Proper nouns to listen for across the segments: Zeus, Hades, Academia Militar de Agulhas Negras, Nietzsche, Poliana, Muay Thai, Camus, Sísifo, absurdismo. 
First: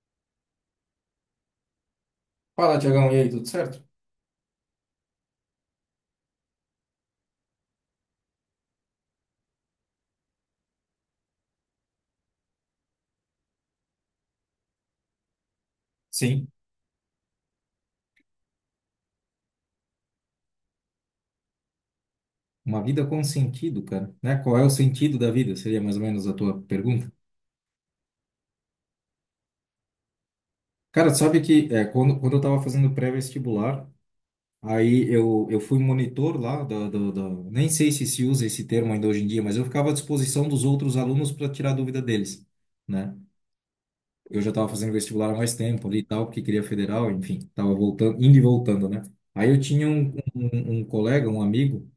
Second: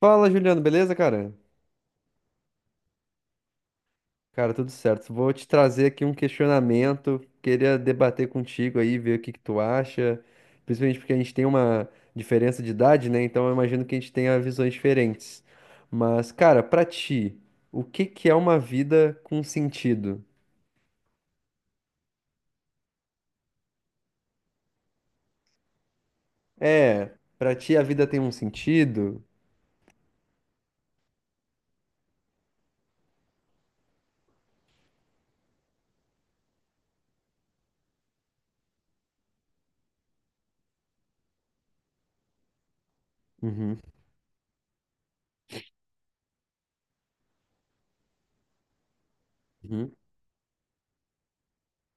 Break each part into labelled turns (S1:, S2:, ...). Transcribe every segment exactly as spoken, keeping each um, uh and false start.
S1: Fala, Juliano, beleza, cara?
S2: Fala, Tiagão, e aí, tudo certo?
S1: Cara, tudo certo. Vou te trazer aqui um questionamento. Queria debater contigo aí, ver o que que tu acha. Principalmente porque a gente tem uma diferença de idade, né? Então eu imagino que a gente tenha visões diferentes. Mas,
S2: Sim,
S1: cara, pra ti, o que que é uma vida com sentido?
S2: uma vida com sentido, cara, né? Qual é o sentido da vida? Seria mais ou menos a tua pergunta.
S1: É, pra ti a vida tem um sentido?
S2: Cara, tu sabe que é, quando, quando eu tava fazendo pré-vestibular, aí eu, eu fui monitor lá, da, da, da- nem sei se se usa esse termo ainda hoje em dia, mas eu ficava à disposição dos outros alunos para tirar dúvida deles, né?
S1: Uhum,
S2: Eu já tava fazendo vestibular há mais tempo ali e tal, porque queria federal, enfim, tava voltando, indo e voltando, né? Aí eu tinha
S1: uhum,
S2: um, um, um colega, um amigo,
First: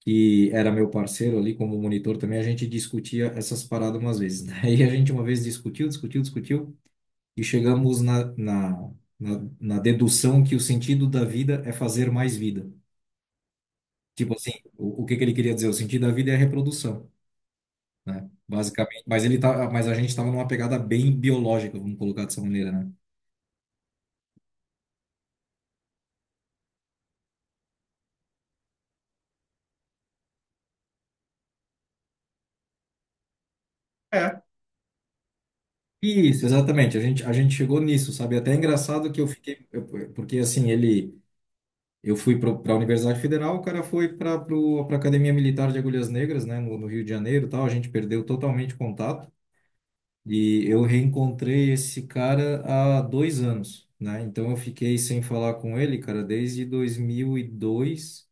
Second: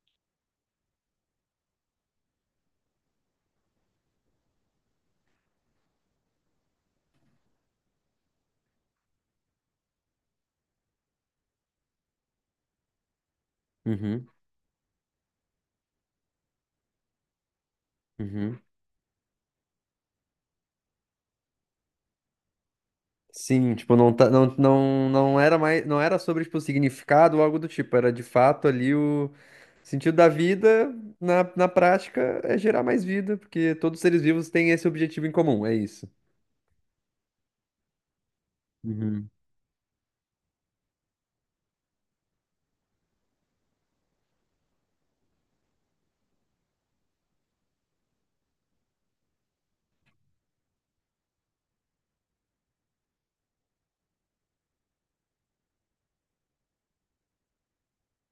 S2: que era meu parceiro ali como monitor também, a gente discutia essas paradas umas vezes. Daí a gente uma vez discutiu, discutiu, discutiu e chegamos na, na, na, na dedução que o sentido da vida é fazer mais vida.
S1: uhum,
S2: Tipo assim, o, o que que ele queria dizer? O sentido da vida é a reprodução, né?
S1: uhum.
S2: Basicamente. Mas ele tá, mas a gente estava numa pegada bem biológica, vamos colocar dessa maneira, né?
S1: Sim, tipo, não, tá, não, não, não era mais, não era sobre, tipo, significado ou algo do tipo, era de fato ali o sentido da vida, na, na prática, é gerar mais vida, porque todos os seres
S2: É.
S1: vivos têm esse objetivo em comum, é isso.
S2: Isso, exatamente. A gente, a gente chegou nisso, sabe? Até é engraçado que eu
S1: Uhum.
S2: fiquei, eu- porque assim, ele Eu fui para a Universidade Federal, o cara foi para a Academia Militar de Agulhas Negras, né, no, no Rio de Janeiro, e tal. A gente perdeu totalmente o contato e eu reencontrei esse cara há dois anos, né? Então eu fiquei sem falar com ele, cara, desde dois mil e dois.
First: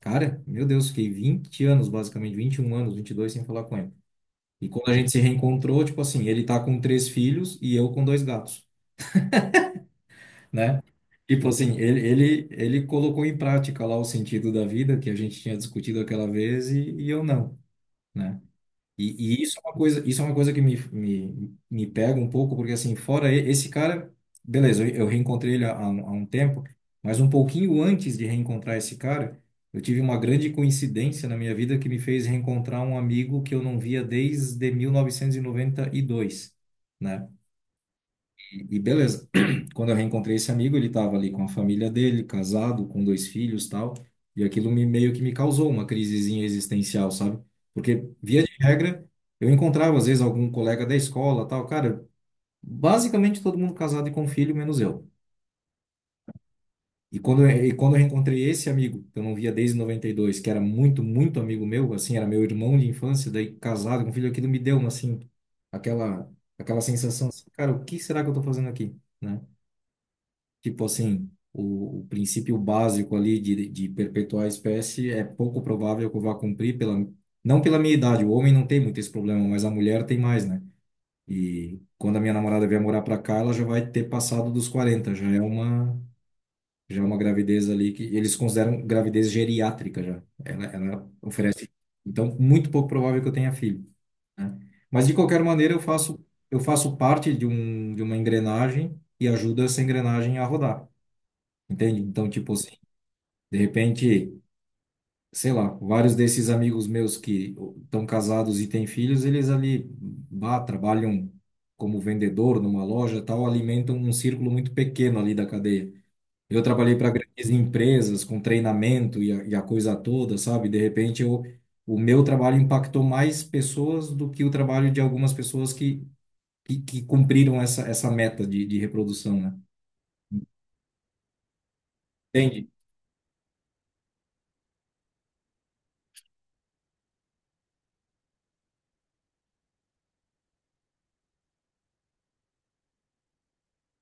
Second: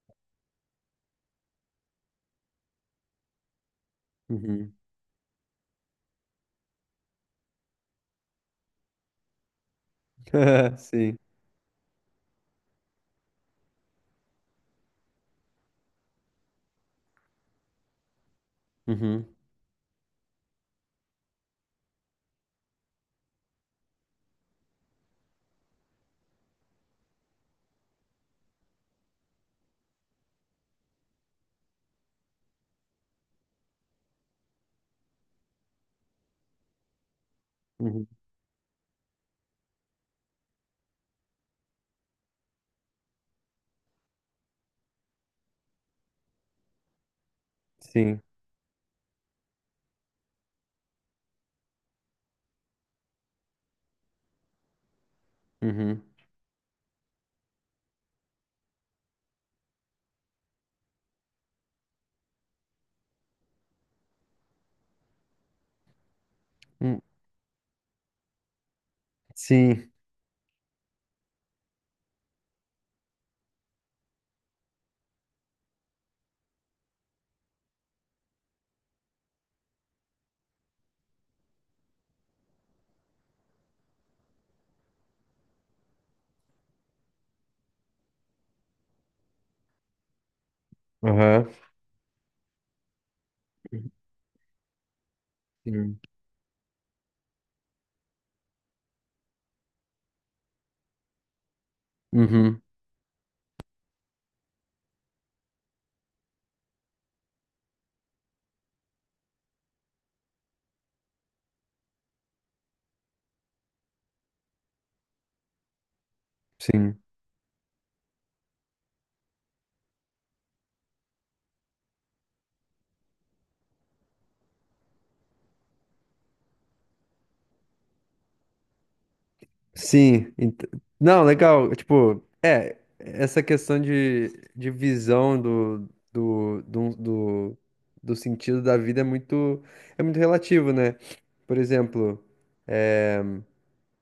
S2: Cara, meu Deus, fiquei vinte anos, basicamente, vinte e um anos, vinte e dois sem falar com ele. E
S1: Uhum.
S2: quando a gente se reencontrou, tipo assim, ele tá com três filhos e eu com dois gatos, né?
S1: Sim.
S2: Tipo assim, ele, ele, ele colocou em prática lá o sentido da vida que a gente tinha discutido aquela vez e, e eu não, né?
S1: Uhum.
S2: E, e isso é uma coisa, isso é uma coisa que me, me, me pega um pouco, porque assim, fora e- esse cara, beleza, eu, eu reencontrei ele há, há um há um tempo, mas um pouquinho antes de reencontrar esse cara, eu tive uma grande coincidência na minha vida que me fez reencontrar um amigo que eu não via desde mil novecentos e e noventa e dois, né?
S1: Uhum.
S2: E e beleza. Quando eu reencontrei esse amigo, ele estava ali com a família dele, casado, com dois filhos, tal, e aquilo me meio que me causou uma crisezinha existencial, sabe? Porque
S1: Sim.
S2: via de regra, eu encontrava às vezes algum colega da escola, tal, cara, basicamente todo mundo casado e com filho, menos eu.
S1: Uhum.
S2: E quando eu, e quando eu reencontrei esse amigo, que eu não via desde noventa e dois, que era muito, muito amigo meu, assim, era meu irmão de infância, daí casado com filho, aquilo me deu uma assim aquela aquela
S1: Hum.
S2: sensação, assim, cara, o que será que eu tô fazendo aqui, né?
S1: Sim.
S2: Tipo assim, o, o princípio básico ali de, de perpetuar a espécie é pouco provável que eu vá cumprir pela, não pela minha idade. O homem não tem muito esse problema, mas a mulher tem mais, né? E quando a minha namorada vier morar pra cá, ela já vai ter passado dos quarenta, já é uma já é uma gravidez ali que eles consideram gravidez geriátrica já. Ela, ela
S1: Aham.
S2: oferece, então muito pouco provável que eu tenha filho, né? Mas de qualquer maneira eu
S1: Sim.
S2: faço eu faço parte de um de uma engrenagem e ajuda essa engrenagem a rodar. Entende? Então, tipo
S1: Uhum.
S2: assim, de repente, sei lá, vários desses amigos meus que estão casados e têm filhos, eles ali bah, trabalham como vendedor numa loja, e tal, alimentam um círculo muito pequeno ali da cadeia. Eu trabalhei
S1: Sim.
S2: para grandes empresas com treinamento e a, e a coisa toda, sabe? De repente, eu, o meu trabalho impactou mais pessoas do que o trabalho de algumas pessoas que, que, que cumpriram essa, essa meta de, de reprodução, né?
S1: Sim, ent- não, legal, tipo,
S2: Entende?
S1: é, essa questão de, de visão do, do, do, do, do sentido da vida é muito, é muito relativo, né? Por exemplo,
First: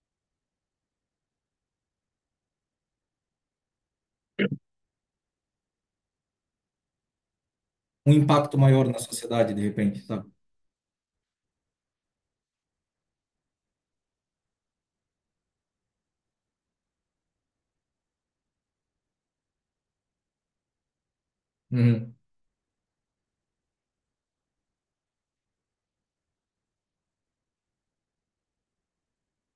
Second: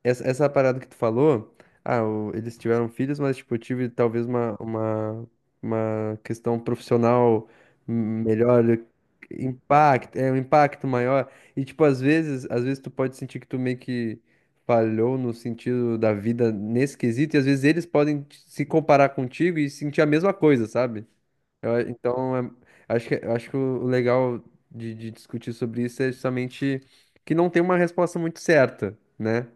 S1: essa, essa parada que tu falou, ah, o- eles tiveram filhos, mas tipo, eu tive talvez uma, uma, uma questão profissional
S2: Um impacto
S1: melhor,
S2: maior na sociedade, de repente,
S1: impacto,
S2: sabe?
S1: é um impacto maior. E tipo, às vezes, às vezes tu pode sentir que tu meio que falhou no sentido da vida nesse quesito, e às vezes eles podem te- se comparar contigo e sentir a mesma coisa, sabe? Eu a-
S2: Uhum.
S1: então, é- acho que, acho que o o legal de, de discutir sobre isso é justamente que não tem uma resposta muito certa, né?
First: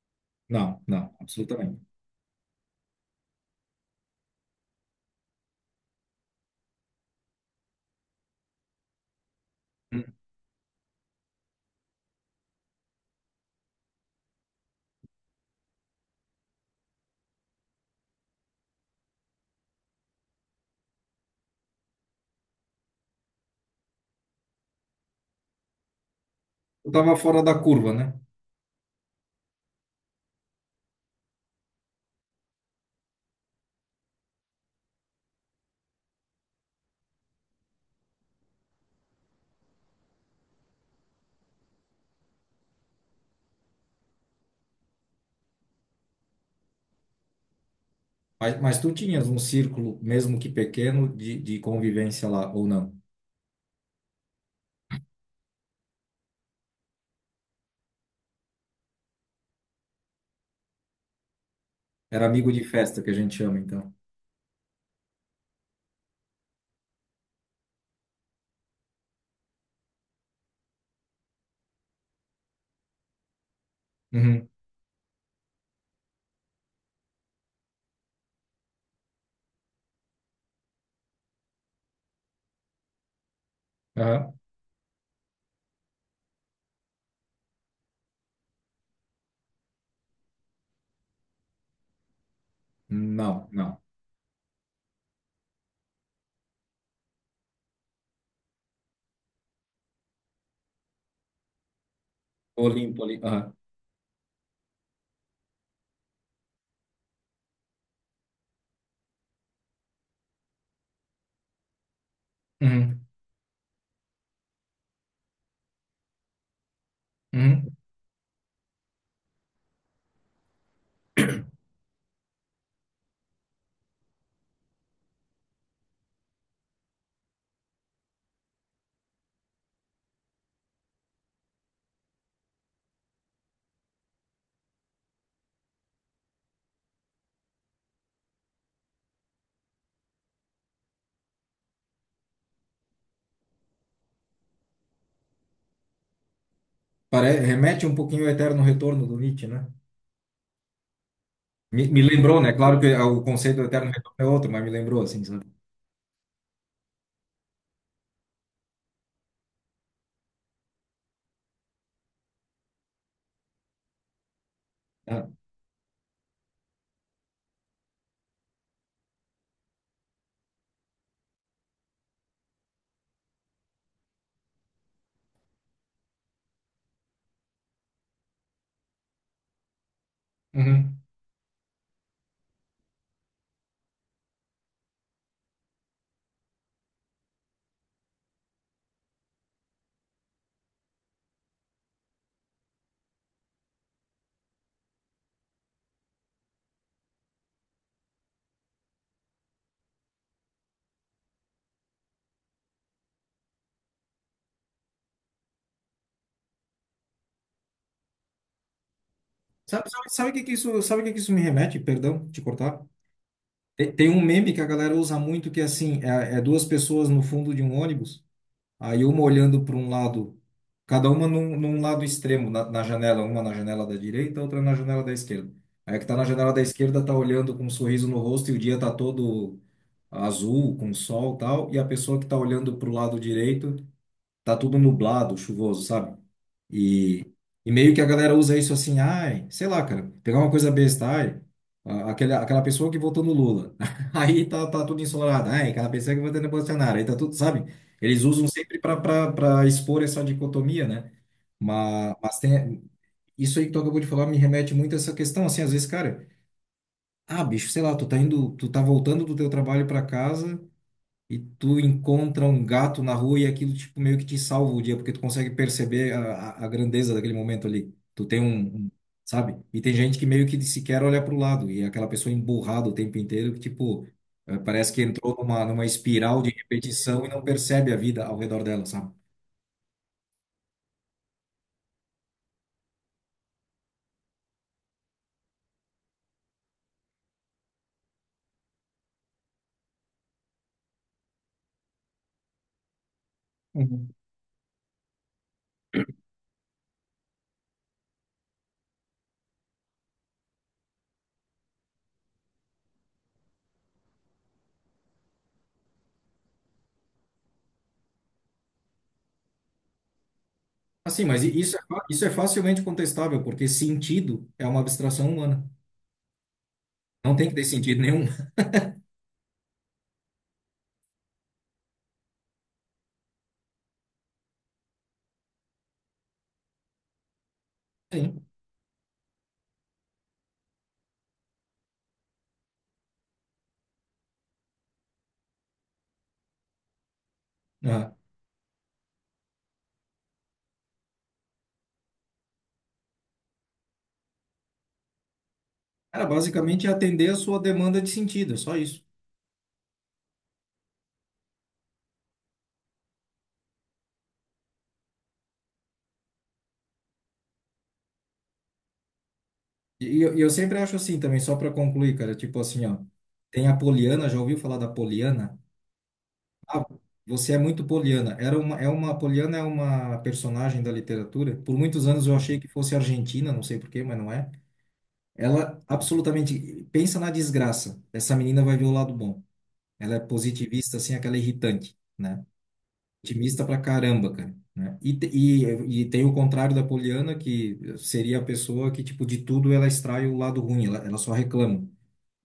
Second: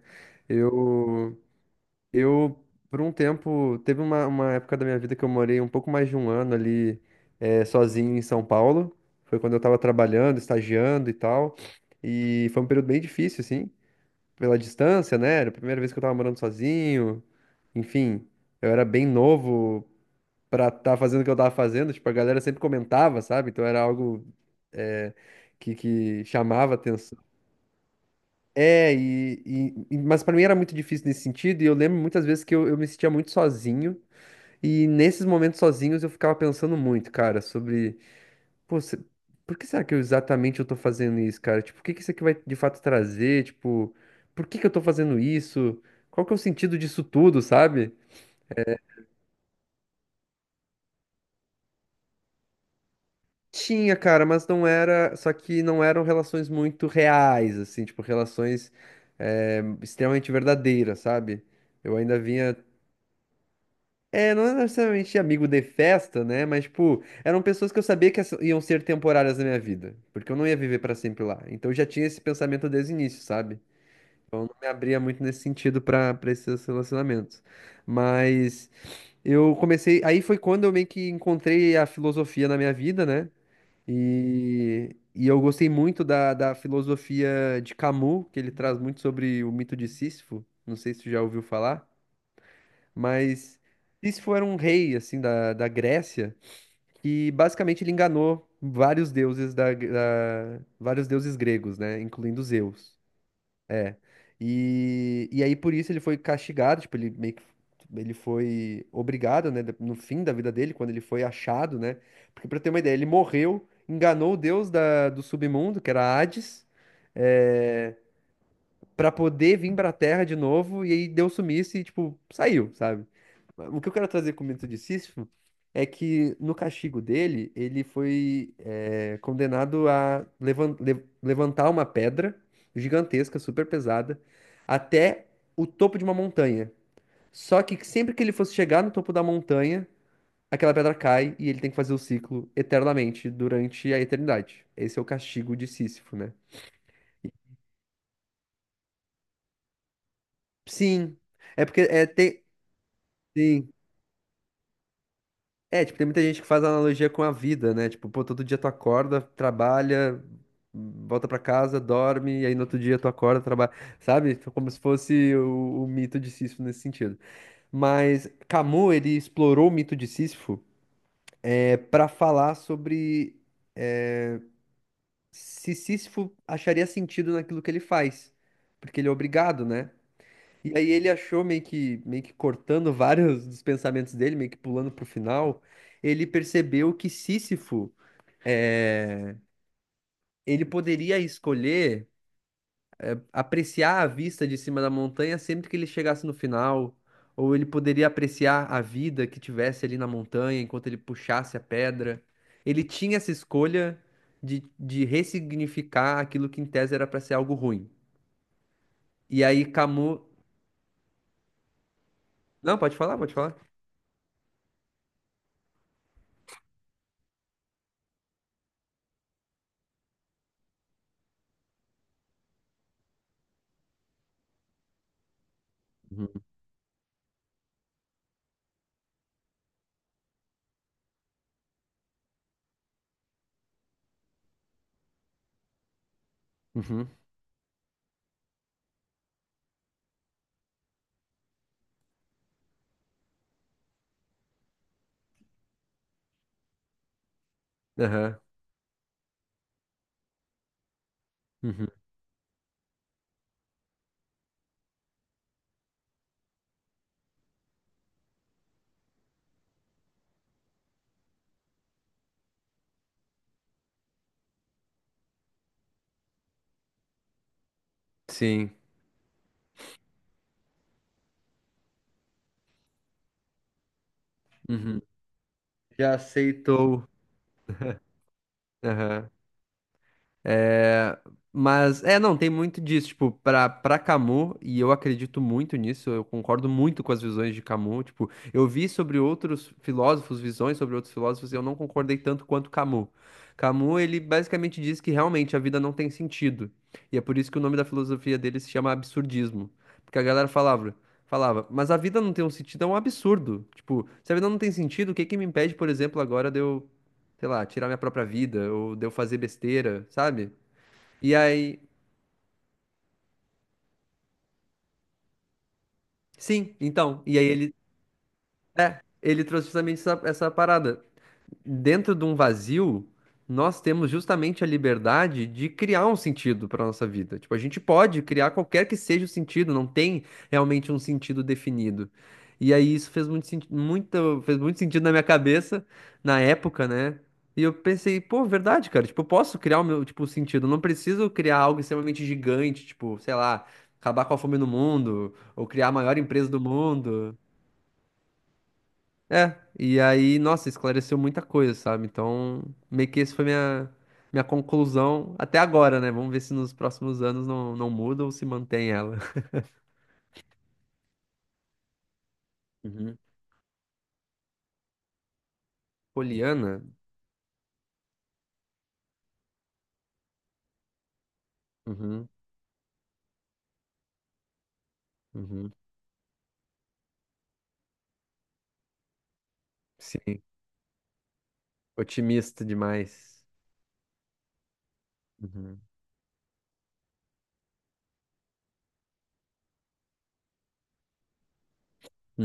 S2: Não, não,
S1: Eu,
S2: absolutamente.
S1: eu, por um tempo, teve uma, uma época da minha vida que eu morei um pouco mais de um ano ali, eh, sozinho em São Paulo. Foi quando eu tava trabalhando, estagiando e tal. E foi um período bem difícil, assim, pela distância, né? Era a primeira vez que eu tava morando sozinho. Enfim, eu era bem novo pra estar fazendo o que eu tava fazendo. Tipo, a galera sempre comentava, sabe? Então era algo, eh, que, que chamava
S2: Tu estava
S1: atenção.
S2: fora da curva, né?
S1: É, e, e- e- mas pra mim era muito difícil nesse sentido, e eu lembro muitas vezes que eu, eu me sentia muito sozinho, e nesses momentos sozinhos eu ficava pensando muito, cara, sobre, pô, se- por que será que eu exatamente eu tô fazendo isso, cara? Tipo, o que que isso aqui vai de fato trazer? Tipo, por que que eu tô fazendo isso? Qual que é o sentido disso tudo, sabe?
S2: Mas, mas tu tinhas um círculo, mesmo que pequeno, de, de convivência lá, ou não?
S1: Tinha, cara, mas não era, só que não eram relações muito reais, assim, tipo, relações, eh, extremamente verdadeiras, sabe? Eu ainda
S2: Era amigo
S1: vinha.
S2: de festa que a gente chama, então.
S1: É, não é necessariamente amigo de festa, né? Mas, tipo, eram pessoas que eu sabia que essa- iam ser temporárias na minha vida, porque eu não ia viver pra sempre lá. Então eu já tinha esse pensamento desde o início, sabe?
S2: Uhum,
S1: Me abria muito nesse sentido pra para esses relacionamentos. Mas eu comecei, aí foi quando eu meio que encontrei a filosofia na minha vida, né?
S2: aham.
S1: E, e eu gostei muito da, da filosofia de Camus, que ele traz muito sobre o mito de Sísifo. Não sei se tu já ouviu falar.
S2: Não,
S1: Mas
S2: não.
S1: isso foi um rei assim da, da Grécia que basicamente ele enganou vários deuses da, da- vários deuses gregos, né, incluindo
S2: Tô
S1: Zeus.
S2: limpo ali. Aham.
S1: É. E, e aí por isso ele foi castigado, tipo, ele meio que ele foi obrigado, né, no fim da vida dele, quando ele foi achado, né? Porque pra ter uma ideia,
S2: Uhum,
S1: ele morreu, enganou o deus da, do submundo, que era Hades,
S2: uhum.
S1: é, pra poder vir pra Terra de novo, e aí deu sumiço e, tipo, saiu, sabe? O que eu quero trazer com o mito de Sísifo é que no castigo dele, ele foi eh, condenado a levan- le- levantar uma pedra gigantesca, super pesada, até o topo de uma montanha. Só que sempre que ele fosse chegar no topo da montanha, aquela pedra cai e ele tem que fazer o ciclo eternamente durante a eternidade. Esse é o castigo de Sísifo, né?
S2: Pare- remete um pouquinho ao eterno retorno do Nietzsche, né?
S1: Sim, é porque
S2: Me, me
S1: é,
S2: lembrou,
S1: tem.
S2: né? Claro que o conceito do eterno retorno é outro, mas me lembrou, assim, sabe?
S1: É, tipo, tem muita gente que faz analogia com a vida, né? Tipo, pô, todo dia tu acorda, trabalha, volta pra casa, dorme, e aí no outro dia tu acorda, trabalha, sabe? Tipo, como se
S2: Ah,
S1: fosse o, o mito de Sísifo nesse sentido. Mas Camus, ele explorou o mito de Sísifo é, para falar sobre é, se Sísifo acharia sentido naquilo que ele faz, porque ele é obrigado, né? E aí
S2: uhum.
S1: ele achou meio que, meio que cortando vários dos pensamentos dele, meio que pulando pro final, ele percebeu que Sísifo ele poderia escolher apreciar a vista de cima da montanha sempre que ele chegasse no final, ou ele poderia apreciar a vida que tivesse ali na montanha enquanto ele puxasse a pedra. Ele tinha essa escolha de, de ressignificar aquilo que em tese era para ser algo ruim. E aí
S2: Sabe, sabe,
S1: Camus.
S2: sabe o que que isso, sabe o que que isso me remete? Perdão, te
S1: Não,
S2: cortar.
S1: pode falar, pode falar.
S2: Tem, tem um meme que a galera usa muito que é assim, é, é duas pessoas no fundo de um ônibus, aí uma olhando para um lado, cada uma num, num lado extremo na, na janela, uma na janela da direita, outra na janela da esquerda. Aí a que tá na
S1: Uhum.
S2: janela da esquerda tá olhando com um sorriso no rosto e o dia tá todo azul, com sol e tal, e a pessoa que tá olhando para o lado direito tá tudo nublado, chuvoso, sabe?
S1: Uhum.
S2: E, e meio que a galera usa isso assim, ai, sei lá, cara, pegar uma coisa besta, ai, a- aquele, aquela pessoa que votou no Lula, aí tá, tá tudo ensolarado, ai, aquela pessoa que votou no Bolsonaro, aí tá tudo, sabe? Eles
S1: Aham.
S2: usam sempre para expor essa dicotomia, né?
S1: Uhum.
S2: Mas, mas tem, isso aí que tu acabou de falar me remete muito a essa questão, assim, às vezes, cara, ah, bicho, sei lá, tu tá indo, tu tá voltando do teu trabalho para casa e tu encontra um gato na rua e aquilo tipo meio que te salva o dia, porque tu consegue perceber a, a a grandeza daquele momento ali. Tu tem
S1: Sim.
S2: um, um- sabe? E tem gente que meio que sequer olha pro lado e é aquela pessoa emburrada o tempo inteiro que tipo eh, parece
S1: Uhum.
S2: que entrou numa numa
S1: Já
S2: espiral de
S1: aceitou.
S2: repetição e não percebe a vida ao redor dela, sabe?
S1: Aham. É, mas, é, não, tem muito disso, tipo, pra, pra Camus, e eu acredito muito nisso, eu concordo muito com as visões de Camus, tipo, eu vi sobre outros filósofos, visões sobre outros filósofos, e eu não concordei tanto quanto Camus. Camus,
S2: Uhum.
S1: ele basicamente diz que realmente a vida não tem sentido, e é por isso que o nome da filosofia dele se chama absurdismo, porque a galera falava, falava, mas a vida não tem um sentido, é um absurdo, tipo, se a vida não tem sentido, o que que me impede, por exemplo, agora de eu, sei lá, tirar minha própria vida, ou de eu fazer besteira, sabe?
S2: Assim,
S1: E
S2: mas i- isso
S1: aí.
S2: é, fa- isso é facilmente contestável, porque sentido é uma abstração humana.
S1: Sim, então.
S2: Não
S1: E aí
S2: tem que ter
S1: ele.
S2: sentido nenhum.
S1: É, ele trouxe justamente essa, essa parada. Dentro de um vazio, nós temos justamente a liberdade de criar um sentido para nossa vida. Tipo, a gente pode
S2: Sim.
S1: criar qualquer que seja o sentido, não tem realmente um sentido definido. E aí isso fez muito, senti- muito, fez muito sentido na minha cabeça na época, né? E eu
S2: Ah.
S1: pensei, pô, verdade, cara, tipo, eu posso criar o meu, tipo, sentido, eu não preciso criar algo extremamente gigante, tipo, sei lá, acabar com a fome no mundo, ou criar a maior
S2: Cara,
S1: empresa do
S2: basicamente é atender a
S1: mundo.
S2: sua demanda de sentido, é só isso.
S1: É, e aí, nossa, esclareceu muita coisa, sabe? Então, meio que esse foi minha, minha conclusão até agora, né? Vamos ver se nos próximos anos não, não muda ou se mantém ela.
S2: E eu, e eu sempre acho assim também, só para concluir, cara, tipo assim, ó,
S1: Uhum.
S2: tem a Poliana, já ouviu falar da Poliana?
S1: Poliana?
S2: Ah, você é muito Poliana. Era uma, é uma, a Poliana é uma personagem da literatura. Por muitos
S1: Uhum,
S2: anos eu achei que fosse argentina, não sei por quê, mas não é.
S1: uhum.
S2: Ela absolutamente, pensa na desgraça. Essa menina vai ver o lado bom. Ela é
S1: Sim.
S2: positivista, assim, aquela irritante, né?
S1: Otimista demais.
S2: Otimista pra caramba, cara. Né? E, te-
S1: Uhum,
S2: e, e tem o contrário da Poliana, que seria a pessoa que, tipo, de tudo ela extrai o lado ruim, ela, ela só reclama.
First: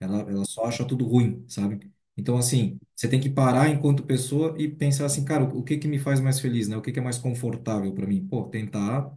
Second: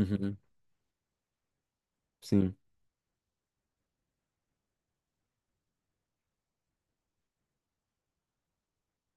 S2: Ela, ela só acha tudo ruim, sabe? Então,
S1: sim,
S2: assim, você tem que parar enquanto pessoa e pensar assim, cara, o, o que que me faz mais feliz, né? O que que é mais confortável para mim? Pô, tentar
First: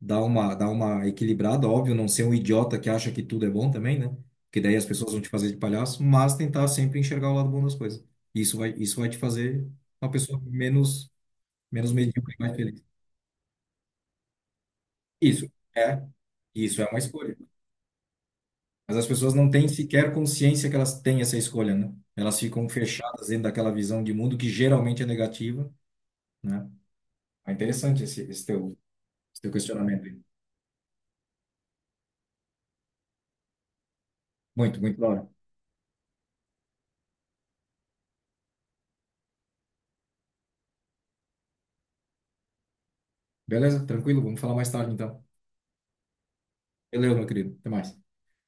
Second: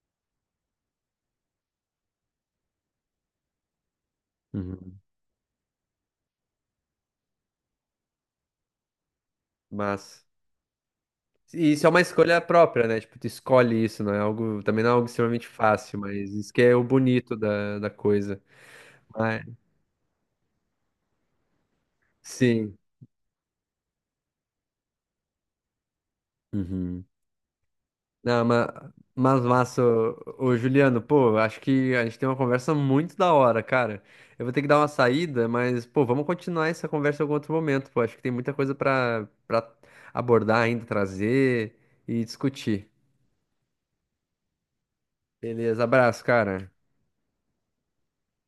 S2: dar uma, dar uma equilibrada, óbvio, não ser um idiota que acha que tudo é bom também, né? Porque daí as
S1: uhum.
S2: pessoas vão te fazer de palhaço, mas tentar sempre enxergar o lado bom das coisas. Isso vai, isso vai te fazer uma
S1: Mas.
S2: pessoa menos,
S1: E isso é
S2: menos
S1: uma
S2: medíocre
S1: escolha
S2: e mais feliz.
S1: própria, né? Tipo, tu escolhe isso, não é algo. Também não é algo extremamente
S2: Isso
S1: fácil,
S2: é,
S1: mas isso que é o
S2: isso é uma
S1: bonito
S2: escolha.
S1: da, da coisa.
S2: Mas as pessoas
S1: Mas,
S2: não têm sequer consciência que elas têm essa escolha, né? Elas ficam
S1: sim.
S2: fechadas dentro daquela visão de mundo que geralmente é negativa, né?
S1: Uhum.
S2: É interessante esse,
S1: Não,
S2: esse
S1: mas,
S2: teu, esse
S1: mas
S2: teu
S1: massa,
S2: questionamento aí.
S1: ô, ô, Juliano, pô, acho que a gente tem uma conversa muito da hora, cara. Eu vou ter que dar
S2: Muito,
S1: uma
S2: muito da hora.
S1: saída, mas, pô, vamos continuar essa conversa em algum outro momento, pô. Acho que tem muita coisa pra, pra abordar ainda, trazer e discutir.
S2: Beleza? Tranquilo? Vamos falar mais tarde, então.
S1: Beleza, abraço, cara.
S2: Valeu, meu querido. Até mais.